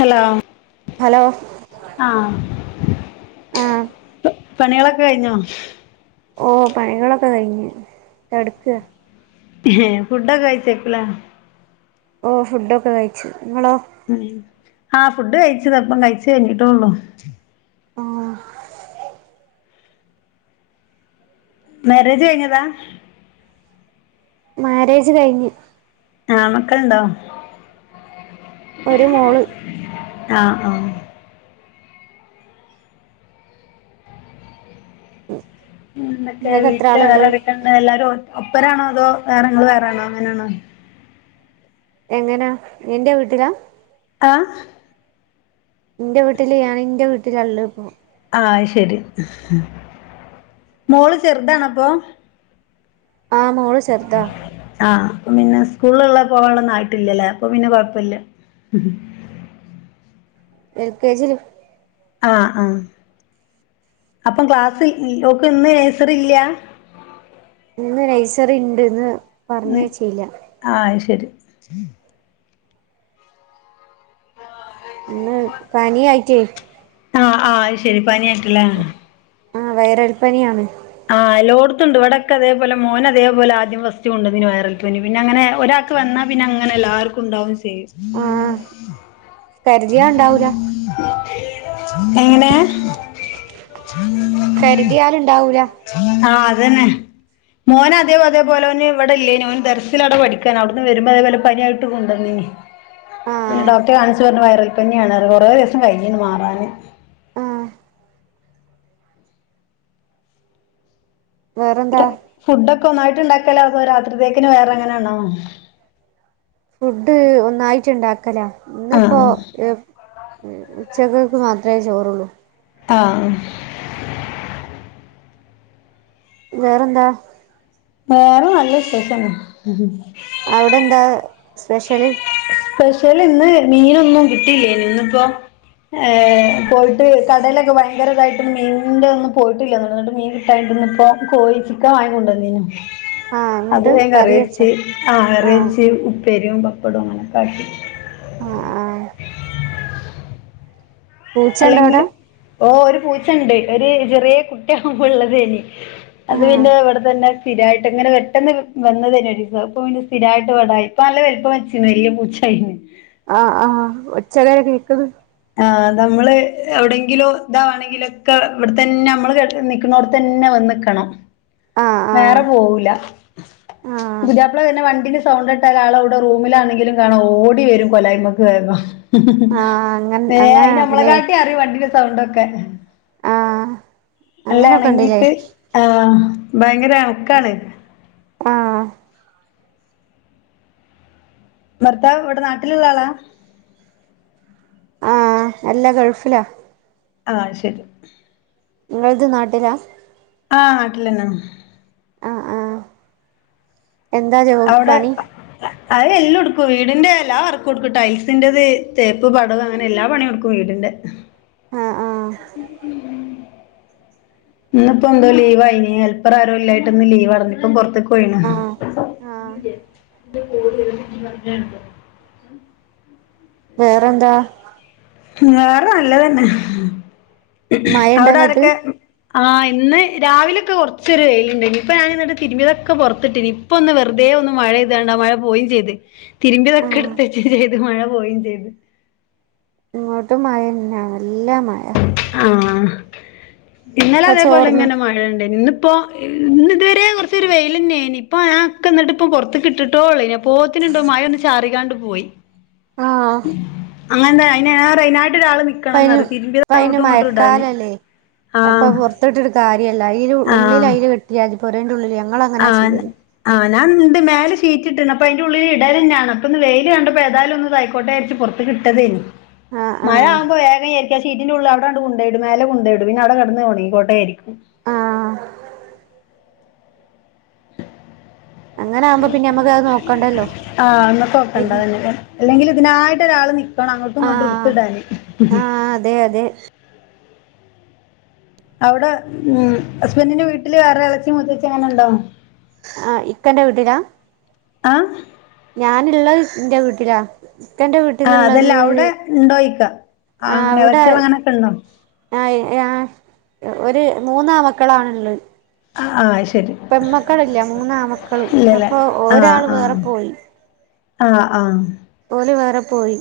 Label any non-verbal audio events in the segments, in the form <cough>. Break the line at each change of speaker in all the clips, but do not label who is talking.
Hello
hello
ആഹ്
ആഹ്
പണികളൊക്കെ കഴിഞ്ഞോ?
ഓഹ് പണികളൊക്കെ കഴിഞ്ഞ് കടക്ക
ഏഹ് ഫുഡ്ഡൊക്കെ കഴിച്ചക്കു ലേ
ഓഹ് ഫുഡൊക്കെ കഴിച്ചു ഇങ്ങളോ
ഉം ആഹ് ഫുഡ് കഴിച്ചത്പ്പം കഴിച്ച് കഴിഞ്ഞിട്ടേ ഉള്ളൂ
ആഹ്
മാരേജ് കഴിഞ്ഞതാ?
മാരേജ് കഴിഞ്ഞ്
ആഹ് മക്കള്ണ്ടോ?
ഒരു മോള്
ആഹ് ആഹ്
<inaudible>
എന്തൊക്കെ
ഇങ്ങക്ക് എത്ര
വീട്ടില്
ആള്ണ്ട്
വേറെ ആരെക്കണ്ട്, എല്ലാരും ഒ ഒപ്പരാണോ അതോ വേറെ, ഇങ്ങള് വേറാണോ എങ്ങനാണ്?
എങ്ങനാ എന്റെ വീട്ടിലാ?
ആഹ്
ന്റെ വീട്ടില് ഞാന്‌ ന്റെ വീട്ടില ഇള്ളത്പ്പോ
ആഹ് അത് ശരി മോള് ചെറുതാണപ്പൊ?
ആഹ് മോള് ചെർതാ
ആഹ് അപ്പം പിന്നെ സ്കൂള് ള്ള പോവാനുള്ള ആയിട്ടില്ലല്ലേ അപ്പൊ പിന്നെ കൊഴപ്പല്ല
എൽ കെ ജി ലാ
ആഹ് ആഹ്, അപ്പം ക്ലാസ്സ് ഇ ഓക്ക് ഇന്ന് നേഴ്സറി ഇല്ല?
ഇന്ന് നഴ്സറി ഇണ്ട് ഇന്ന്
ഇന്ന്
പറഞ്ഞയ്ചീല്ല
ആഹ് അത് ശരി
ഇന്ന് പനി ആയിറ്റേ
ആഹ് ആഹ് അത് ശരി പനി ആയിറ്റ് ല്ലേ
ആഹ് വയറൽപ്പനിയാണ്
ആഹ് എല്ലോട്ത്തുണ്ട് ഇവിടൊക്ക അതേപോലെ മോന് അതേപോലെ ആദ്യം ഫസ്റ്റ് കൊണ്ടന്നീനി വൈറൽ പനി പിന്നെ അങ്ങനെ ഒരാ ക്ക് വന്നാ പിന്നെ അങ്ങനെ എല്ലാർക്കും ഉണ്ടാവും ചെയ്യും
ആഹ കരുതിിയാണ്ടാവൂല
ഉ എങ്ങനെ
കരുതിയാാലുണ്ടാവൂല
ആഹ് അതന്നെ മോന അതേ പോഅതേപോലെ ഒന്ന്ന് ഇവിടെ ഇല്ലേനി ഓന് ദർസിൽ അവ്ടെ പഠിക്കാണ് അവിടുന്ന് വരുമ്പോ അതേോലെ പനായിട്ട് കൊണ്ടുവന്നീനി
ആഹ്
ഡോക്ടെകാണിിച്ചു പറഞ്ഞു വൈറൽ പനിയാണ് പറഞ്ഞ്കൊറേ ദിവസം കഴിഞ്ഞു മാറാാന്
ആഹ് വേറെന്താ
ഫുഡ്ൊക്കെ ഒന്നായിട്ട് ഉണ്ടാക്കല അതോ രാത്രിത്തേക്കി വേറെ എങ്ങനെയാണോ
ഫുഡ് ഒന്നായിട്ട് ഇണ്ടാക്കല ഇന്നിപ്പോൊ
ആഹ്
ഉച്ചകൾക്ക് മാത്രമേ ചോറുള്ളൂ
ആ
വേറെന്താ
വേറെ നല്ല വിശേഷന
അവിടെ എന്താ സ്പെഷ്യൽ
സ്പെഷ്യൽ ഇന്ന് മീനൊന്നും കിട്ടില്ലേ നി ഇന്നിപ്പോ ഏ പോയിട്ട് കടയിലൊക്കെ ഭയങ്കരതായിട്ടൊന്നും മീൻ ഒന്നും പോയിട്ടില്ല ന്നട്ട് മീൻ <unintelligible> ഇപ്പോൊ കോഴിച്ചിക്കൻ വാങ്ങി കൊണ്ടുവന്നീനു
ആഹ്
അത്
എന്നിട്ട്
വേം കറി
വെച്ചോ
വച്ച് ആ കറി
ആഹ്
വെച്ച് ഉപ്പേരിയും പപ്പടവും അങ്ങനെൊക്കെ ആാക്കി
ആ ആ പൂച്ചണ്ടോ
അല്ലെങ്കിൽ
അവിടെ
ഓ ഒരു പൂച്ചണ്ട് ഒരു ചെറിയ കുട്ടിയ ആകുമ്പോ ഉള തയ്നി അത്
ആഹ്
പിന്നെ എവിടെ തന്നെ സ്ഥിരമായിട്ട്ങ്ങനെ പെട്ടെന്ന് വന്നതയ്നി ഒരീസം പ്പം പിന്നെ സ്ഥിരിയിട്ട് വടായി പ്പം നല്ലവൽപം വെച്ചിണ് <unintelligible> പൂചായി ണ്
ആഹ് ആ ഒച്ചങ്ങനെ കേക്കുന്നു
ആ നമ്മള് എവിടെങ്കിലും ഇതാവാണെങ്കിലൊക്കെ ഇവിടെ തന്നെ നമ്മള് <unintelligible> ക്ക് ണോട് തന്നെ വന്ന്ക്കണം
ആഹ്
വേറെ
ആഹ്
പോവൂില്ല
ആഹ്
പുത്യാപ്പിള പിന്നെ വണ്ടീ സൗണ്ട ഇട്ട ആള ഇവിടെ റൂമിലാണെങ്കിലും കാണാം ഓടി വരും കൊലായ്മക്ക് വേഗം
ആഹ് അങ്ങ
അയിന് നമ്മളെ
അങ്ങനെയാണല്ലേ
കാാട്ടിം അറിയും വണ്ടിന്റെ സൗണ്ടൊക്കെ
ആഹ്
അല്ല
അങ്ങനൊക്കെ ഉണ്ടല്ലേ
ഇണങ്ങിട്ട് ആഹ് ഭയങ്കര ഇണക്കാണ്
ആഹ്
ഭർത്താവ് ഇവിടെ നാട്ടിലുള്ള ആളാ
ആഹ് അല്ലാ ഗൾഫിലാ
ആഹ് ശരി
നിങ്ങളത് നാട്ടിലാ
ആഹ് നാട്ടില് തന്നെ
ആഹ് ആഹ് എന്താ ചെയുന്നത്
അവിടെ പാ അത് എല്ലുംഎടുക്കും വീടിന്റെ എല്ലാ വർക്കും എടുക്കും ടൈൽസിന്റെത് തേപ്പ് പടവ് അങ്ങനെ എല്ലാ പണി എടുക്കും വീടിന്റെ
ആ ആ
ഇന്ന് ഇപ്പോ എന്തോ ലീവ് ആയിന് ഹെൽപ്പർ ആാരും ഇല്ലായിട്ട് ഇന്ന് ലീവ് അർന്ന് ഇപ്പൊ പൊർത്ത്ക്ക് പോയിന്
ആഹ് ആഹ്
<unintelligible>
വേറെന്താ
വേറെ നല്ലതന്നെ അവിടെ
മഴണ്ടങ്ങട്ട്
ആരൊക്കെ ആഹ് ഇന്ന് രാവിലൊക്കെ കുറച്ചൊരു വെയിലുണ്ടിനി ഇപ്പൊ ഞാൻ ഇന്നിട്ട തിരുമ്പിയതൊക്കെ പുറത്തിട്ടിനി ഇപ്പ ഒന്ന് വെറുതെ ഒന്ന് മഴ്പെയ് താണ്ടാ മഴ പോകെയും ചെയ്ത് തിരുമ്പിതൊക്കെ
ആഹ്
എടുത്തച്ചും ചെയ്തു മഴ പോവുകയും ചെയ്ത്
ഇങ്ങോട്ടും മഴെന്നെയാ നല്ല മഴ
ആഹ് ഇന്നലെ
ഇപ്പ
അതേപോലെ
ചോർന്ന്
ഇങ്ങനെ മഴ ഇണ്ടായിനി ഇന്ന് ഇപ്പൊ ഇ ഇന്ന് ഇതുവരെ കൊറച്ചൊരു വെയിലെന്നെ ആയിന് ഇപ്പോ ഞാ ഒക്കെ എന്നിട്ട് ഇപ്പൊ പൊറത്തക്ക് ഇട്ടുട്ടോള്ളെയിനി ഇ അപ്പോത്തിനുണ്ടോ മഴ ഒന്ന് ചാറികാണ്ട് പോയി
ആഹ്
അങ്ങനെന്താ അയിനേറെ അയിനായിട്ട് ഒരാള് നിക്ക് ക്കണന്ന്
ഇപ്പയ്ന്
പറയും തിരുമ്പിയത്
ഇപ്പയ്ന്
അങ്ങട്ടും ഇങ്ങോട്ടും ഇടാന് ആഹ്
അതിട്ടിട്ട് കാര്യല്ല അയില് ഉള്ളില്
ആഹ്
അയില് കെട്ടിയാതി പൊരെന്റെ ഉള്ളില് ഞങ്ങളങ്ങനാ
ആഹ്
ചെയ്യല്
ആഹ് ഞാൻ ഇണ്ട് മേലെ ഷീറ്റ് ഇട്ടണ് അപ്പോ അയിന്റെ ഉള്ളില് ഇടലെന്നെയാണ് അപ്പൊന്ന് വെയില് കണ്ടപ്പോ ഏതാലും ഒന്ന് ഇതായിക്കോട്ടെന്ന്ച്ച് പൊറത്ത് ക്ക് ഇട്ടതേനി
ആഹ് ആഹ്
മഴ ആകുമ്പോ വേഗം വിചാരിക്കും ആ ഷീറ്റിന്റ ഉള്ളിൽ അവിടെ ആണ്ട് കൊണ്ടോയിടും മേലേ കൊണ്ടോയിടും പിന്നെ അവിടെ കെടന്ന് ഒണങ്ങിക്കോട്ടെന്ന് വിചാരിക്കും
ആഹ് അങ്ങനാവുമ്പോ പിന്നെ നമ്മക്കത് നോക്കണ്ടല്ലോ
ആഹ് ഇന്നത്തെ നോക്കണ്ട അതെന്നെ അല്ലെങ്കിൽ ഇതിനായിട്ട് ഒരാള് നിക്കണം അങ്ങോട്ടും ഇങ്ങോട്ട്
ആഹ്
എടുത്തിടാന്
ആഹ് അതെ അതെ
അവിടെ ഉം ഹസ്ബന്റിന്റെ വീട്ടില് വേറെ എളച്ചി മൂത്തച്ചി അങ്ങനെ ഇണ്ടോ
ആഹ് ഇക്കാന്റെ വീട്ടിലാ
ആഹ്
ഞാന് ഇള്ളത് ഇന്റെ വീട്ടിലാ ഇക്കന്റെ
ആഹ്
വീട്ടിലുള്ളത്
അതല്ലാ അവിടെ ഇണ്ടോയ്ക്കാ അങ്ങനെ എളച്ചിയള് അങ്ങനൊക്കെ ഇണ്ടോ?
ആയി ആഹ് ഒരു മൂന്നാമ്മക്കളാണ്ള്ളെ
ആഹ് ആഹ് അയ് ശരി
പെൺ മക്കൾ ഇല്ല മൂന്നാമക്കള്
ഇല്ലല്ലേ
അപ്പൊ ഒരാള് വേറെ പോയി
ആഹ് ആഹ്
ഓല് വേറെ പോയി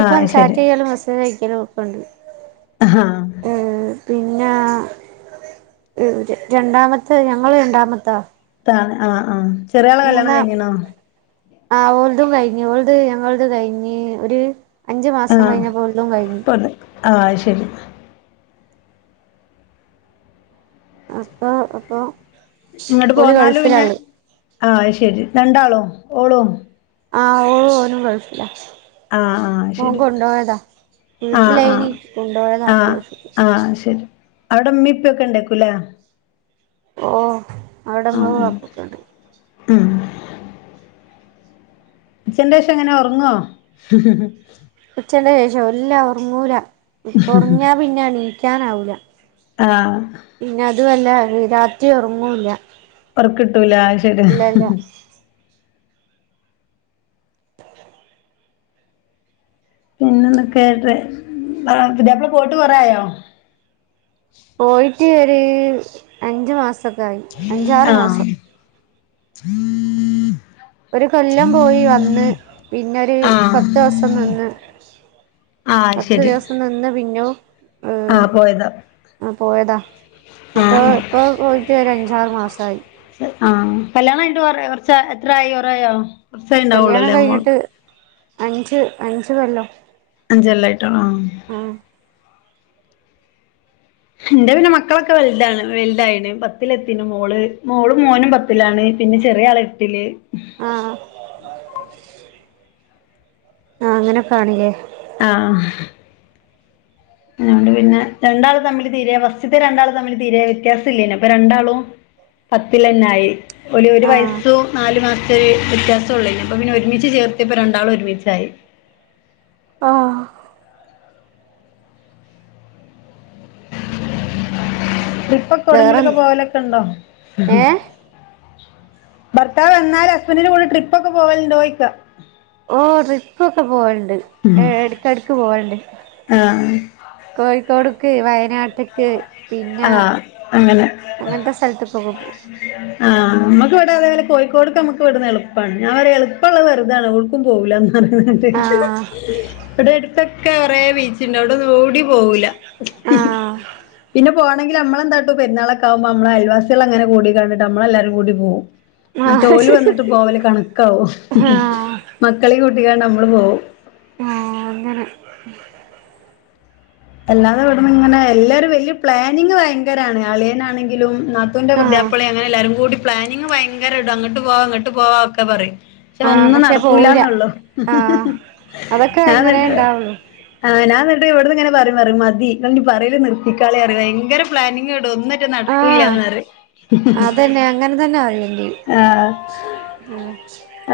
ആ ശരി
ചാറ്റ് ചെയ്യലും മെസ്സേജ് അയക്കലും ഒക്കെയുണ്ട്
ആഹ്
ഏഹ് പിന്നാ ഇവര് രണ്ടാമത്തെ ഞങ്ങള് രണ്ടാമത്തതാ
ത്താള് ആഹ് ആഹ് ചെറിയ ആളെ കല്യാണം കഴിഞ്ഞിനോ
ആഹ് ഓലതും കഴിഞ്ഞ് ഓലത് ഞങ്ങളത് കഴിഞ്ഞ് ഒരു അഞ്ചു മാസം കഴിഞ്ഞപ്പോ ഓൽതും കഴിഞ്ഞ്
ആഹ് <unintelligible> ആഹ് അയി ശരി
അപ്പോ അപ്പോ
ഇങ്ങട് പോന്നാല് പിന്നെ ആഹ് അയ് ശരി രണ്ടാളും ഓളും
ആഹ് ഓളു ഓനും ഗൾഫിലാ
ആഹ് ആഹ് അയ്
ഓൻ
ശരി
കൊണ്ടോയതാ
ആഹ് ആഹ്
വീട്ടിലേനി കൊണ്ടോയതാ
ആഹ്
ഗൾഫിക്ക്
ആഹ് ശരി അവിടെ ഉമ്മിപ്പൊക്കെ ഇണ്ടായിക്കൂലേ?
ഓഹ് അവിടെ ഉമ്മേം
ആഹ്
വാപ്പക്കണ്ട്
ഉം ഉച്ഛന്റെഷം എങ്ങനാ ഒറങ്ങോ?
ഉച്ചന്റെ ശേഷോ ഇല്ല ഒറങ്ങൂല ഇപ്പ ഒറങ്ങിയാ പിന്നെ ഇണീക്കാനാവൂല
ആഹ്
പിന്നെ അതുവല്ല വി രാത്രി ഒറങ്ങോല്ല
ഒറക്ക് കിട്ടൂല അത് ശരിയാ പിന്നെന്തൊക്കെ ട്രെ ഉം അ പുതിയാപ്പള പോയിട്ട് കൊറെ ആയോ?
പോയിറ്റ് ഒരു അഞ്ചു മാസൊക്കെ ആയി അഞ്ചാറ്
ആഹ്
മാസം
<unintelligible>
ഒരു കൊല്ലം പോയി വന്ന് പിന്നൊരു
ആഹ്
പത്തോസം നിന്ന്
ആഹ് അത് ശരി
നിന്ന പിന്നോ
ആഹ് പോയതാ
ആഹ് പോയതാ അപ്പൊ
ആഹ്
ഇപ്പൊ പോയിട്ട് ഒരു അഞ്ചാറ് മാസായി
ആഹ് കല്യാണംയിട്ട് കുറെ കുറച്ച ആ എത്ര ആയി കൊറേ ആയോ കൊർച്ചേ
കല്യാണം
ആയിണ്ടാവുള്ളൂല്ലേ മോൾ
കഴിഞ്ഞിട്ട് അഞ്ച് അഞ്ച് കൊല്ലം
അഞ്ചല്ലായിട്ടാണോ
ഉം
എന്റെ പിന്നെ മക്കളൊക്കെ വലുതാണ് വലുതായിണ് പത്തിൽ എത്തിന് മോള് മോളും മോനും പത്ത് ത്തിലാണ് പിന്നെ ചെറിയ ആള് ഏട്ടില്
ആഹ് ആഹ് അങ്ങനൊക്കാണില്ലേ
ആഹ് അതൊണ്ട് പിന്നെ രണ്ടാളും തമ്മില് തീരെ ഫസ്റ്റ്ത്തെ രണ്ടാൾ തമ്മില് തീരേ വ്യത്യാസം ഇല്ലേനും അപ്പൊ രണ്ടാളും പത്തിലെന്നായി ഓലി ഒരു
ആഹ്
വയസ്സു നാല് മാസത്തൊരി വ്യത്യാസം ഉള്ളേനി അപ്പൊ പിന്നെ ഒരുമിച്ച് ചേർത്തിയപ്പപ്പൊ രണ്ടാളും ഒരുമിച്ചായി
ആഹ്
<unintelligible> ട്രിപ്പൊക്കെ
വേറെ
എവിടെങ്കിലൊക്കെ പോവലൊക്കെ ഉണ്ടോ?
ഏഹ്
ഭർത്താവ് വന്നാൽ ഹസ്ബന്റിന്റെ കൂടെ ട്രിപ്പൊക്കെ പോവലുണ്ടോയ്ക്ക
ഓഹ് ട്രിപ്പൊക്കെ പോവണ്ട് ഇടക്കടക്ക് പോവാണ്ട്
ആഹ്
കോഴിക്കോട്ക്ക് വയനാട് ട്ട്ക്ക് പിന്ന
ആഹ്
അങ്ങൻത്തെ സ്ഥലത്ത്ക്കെ പോകു
അ ആഹ് അമ്മക്ക് ഇവിടെ അതേപോലെ കോഴിക്കോടക്ക് നമുക്ക് ഇവിടന്ന് എളുപ്പാണ് ഞാൻപറയും എളുപ്പള്ളത് വെർതാണ് എവ്ട്ക്കും പോകൂലാന്ന്.
ആഹ്
ഇവിടെ അടുത്തൊക്കെ കൊറെ ബീച്ച്ണ്ട് അവിടെന്നും എവിടേം പോവൂല
ആഹ് ആഹ്
പിന്നെ പോണെങ്കിൽ അമ്മളൻതട്ടും പരുന്നാളക്കൊവുമ്പോ മ്മൾ അൽവാസികൾ അങ്ങനെ കൂടി കണ്ടിട്ട്മ്മളല്ലാരും കൂടി പോവും മറ്റ ഓല്
ആഹ്
വന്നിട്ട് പോവല് കണക്കാവും
ആഹ്
മക്കളി കൂട്ടിക്കാണ്ട് നമ്മള് പോവും
ആഹ് അങ്ങനെ
അല്ലാതെ ഇവിടന്ന് ഇങ്ങനെ എല്ലരും വലിയ പ്ലാനിങ് ഭയങ്കരാണ് അളിയനാണെങ്കിലും നാത്തൂന്റെ
ആഹ്
പുതിയാപ്ളേണ്. എല്ലാരും കൂടി പ്ലാനിങ് ഭയങ്കര ഇടും അങ്ങ്ട്ട് പോവാ ഇങ്ങ്ട്ട് പോവാ ഒക്കെ പറയും പഷെ
ആഹ്
ഒന്നും
പക്ഷെ പോവൂല
നടക്കൂലന്നൊള്ളു
ആഹ് അതൊക്കെ അങ്ങനെ
ഞാന്ന്ട്ട്
ഇണ്ടാവുള്ളു
ആഹ് ഞാന്ന്ട്ട് ഇവിട്ന്ന് ഇങ്ങനെ പറിം പറിം മതി ഇങ്ങള്ഞി പറയല് നിർത്തിക്കാളി അറിം ഭങ്കര പ്ലാനിംങാ ഒന്നു
ആഹ്
നടക്കൂല്ലന്നറിം
അതന്നെ
ആഹ്
ആഹ്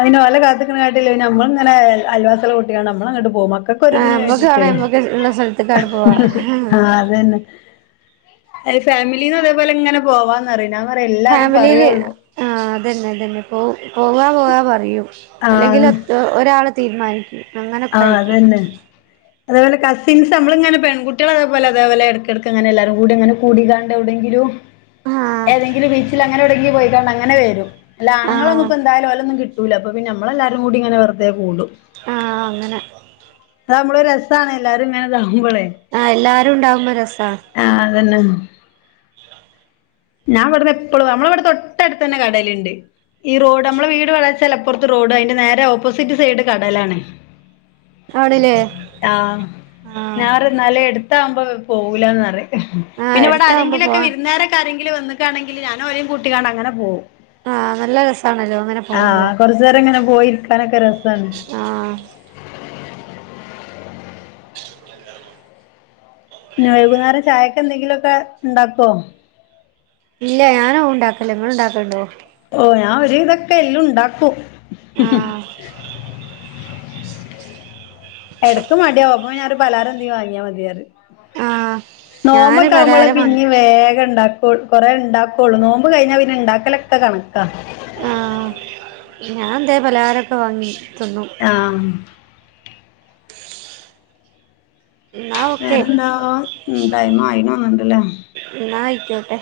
അയിന് ഓല കാത്ത്ക്ക്ണ കാട്ടില് ഞമ്മള് ഇങ്ങനെ അൽവാസേള്ള കുട്ട്യാണ്ട് ഞമ്മള അങ്ങ്ട്ട് പോവും മക്ക
ആഹ്
ക്കൊര്തിന്
നമ്മക്ക്
വേണ്ടിട്ടെ
വേണേ നമ്മക്ക് ഉള്ള സ്ഥലത്ത്ക്കാണ്ട് പോവാ
ആഹ് അതെന്നെ അയ് ഫാമിലീന്ന് അതെപോലെ ഇങ്ങനെ പോവാന്നറിം ഞാപറിം എല്ലാരും പറേ
ഫാമിലിയില്
ഉള്ളു
ആഹ് അതെന്നെ അതെന്നെ പോ പോവാ പോവാ പറയും അല്ലെങ്കില്
ആഹ്
ഒ ഒരാള് തീര്മാനിക്ക്
ആഹ് അതെന്നെ അതെപോലെ കസ്സിൻസ് ഞമ്മള ഇങ്ങനെ പെൺകുട്ടീള് അതെപോലെ അതെപോലെ എടക്കെടക്ക് അങ്ങനെ എല്ലാരും കൂടിയങ്ങനെ കൂടിങാണ്ട് എവിടെങ്കിലും
ആഹ്
ഏതെങ്കിലും ബീച്ച്ല് അങ്ങനെ എവടെങ്കിലും പോയികാണ്ട് അങ്ങനെ വരും. അല്ല ആണുങ്ങളൊന്നും
ആഹ്
ഇപ്പ എന്തായാലും ഓലൊന്നും കി ട്ടൂല അപ പിന്നെ ഞമ്മളെല്ലാരും കൂടി ഇങ്ങനെ വെറ്തേ കൂടും
ആഹ് അങ്ങനെ
അതാവുമ്പള് ഒരു രസ്സാണ് എല്ലാരും ഇങ്ങനെ ഇതാവുമ്പളെ
ആഹ് എല്ലാരും ഇണ്ടാവുമ്പൊ രസാ
ആഹ് അതെന്നെ ഞാൻ ഇവിടുന്ന് എപ്പളും ഞമ്മളെവടെ തൊട്ടട്ത്തെന്നെ കടല്ണ്ട് ഈ റോഡ് ഞമ്മള് വീട് വളച്ചലപ്പറത് റോഡ് അയിന്റെ നേരെ ഓപ്പോസിറ്റ് സൈഡ് കടലാണ്
ആണ്ല്ലേ
ആഹ്
ആഹ്
ഞാറ് ന്നാല് എട്ത്താവുമ്പ പോവൂലന്നറിം
ആഹ്
പിന്നെ ഇവടെ
എടുത്താവുമ്പോ
ആരെങ്കിലൊക്കെ
പോവാ
വിര്ന്നേരൊക്ക ആരെങ്കിലൊക്കെ വന്ന്ക്കാണെങ്കില് ഞാനോലി കൂട്ടിങ്ങാണ്ട് അങ്ങനെ പോകും
ആഹ് നല്ല രസാണല്ലോ അങ്ങനെ പോകുമ്പോ
ആഹ് കൊറച്ചേരം ഇങ്ങനെ പോയിരിക്കാനൊക്ക രസാണ്
ആഹ്
ഞി വൈകുന്നേരം ചായക്ക് എന്തെങ്കിലൊക്കെ ഇണ്ടാക്കൊ
ഇല്ല ഞാനൊഔ ഇണ്ടാക്കൽല്ല ഇങ്ങള് ഇണ്ടാക്കല്ണ്ടൊ
ഓഹ് ഞാ ഒര് വിതൊക്കെ എല്ലൊ ഇണ്ടാക്കും
ആഹ്
എടക്ക് മടിയാവും അപ്പം ഞാറിം പലഹാരെന്തെ വാങ്ങ്യാ മതിഅറിം
ആഹ് ഞാന്
നോമ്പൊക്കെ ആവുമ്പള
പലഹാരം വാങ്ങി
പിന്നീം വേഗം ഇണ്ടാ കൊറേ ഇണ്ടാക്കൊള്ളു നോമ്പ് കഴിഞ്ഞ പിന്നെ ഇണ്ടാക്കലൊക്ക കണക്ക
ആഹ് ഞാൻതെലും പലഹാരൊക്ക വാങ്ങി തിന്നു
ആഹ്
എന്നാ ഓക്കെ
വേറെന്താ ഉം ടൈമായി ആയിന്ന് തോന്ന്ണ്ട്ലെ
ഇന്ന അയ്ക്കോട്ടെ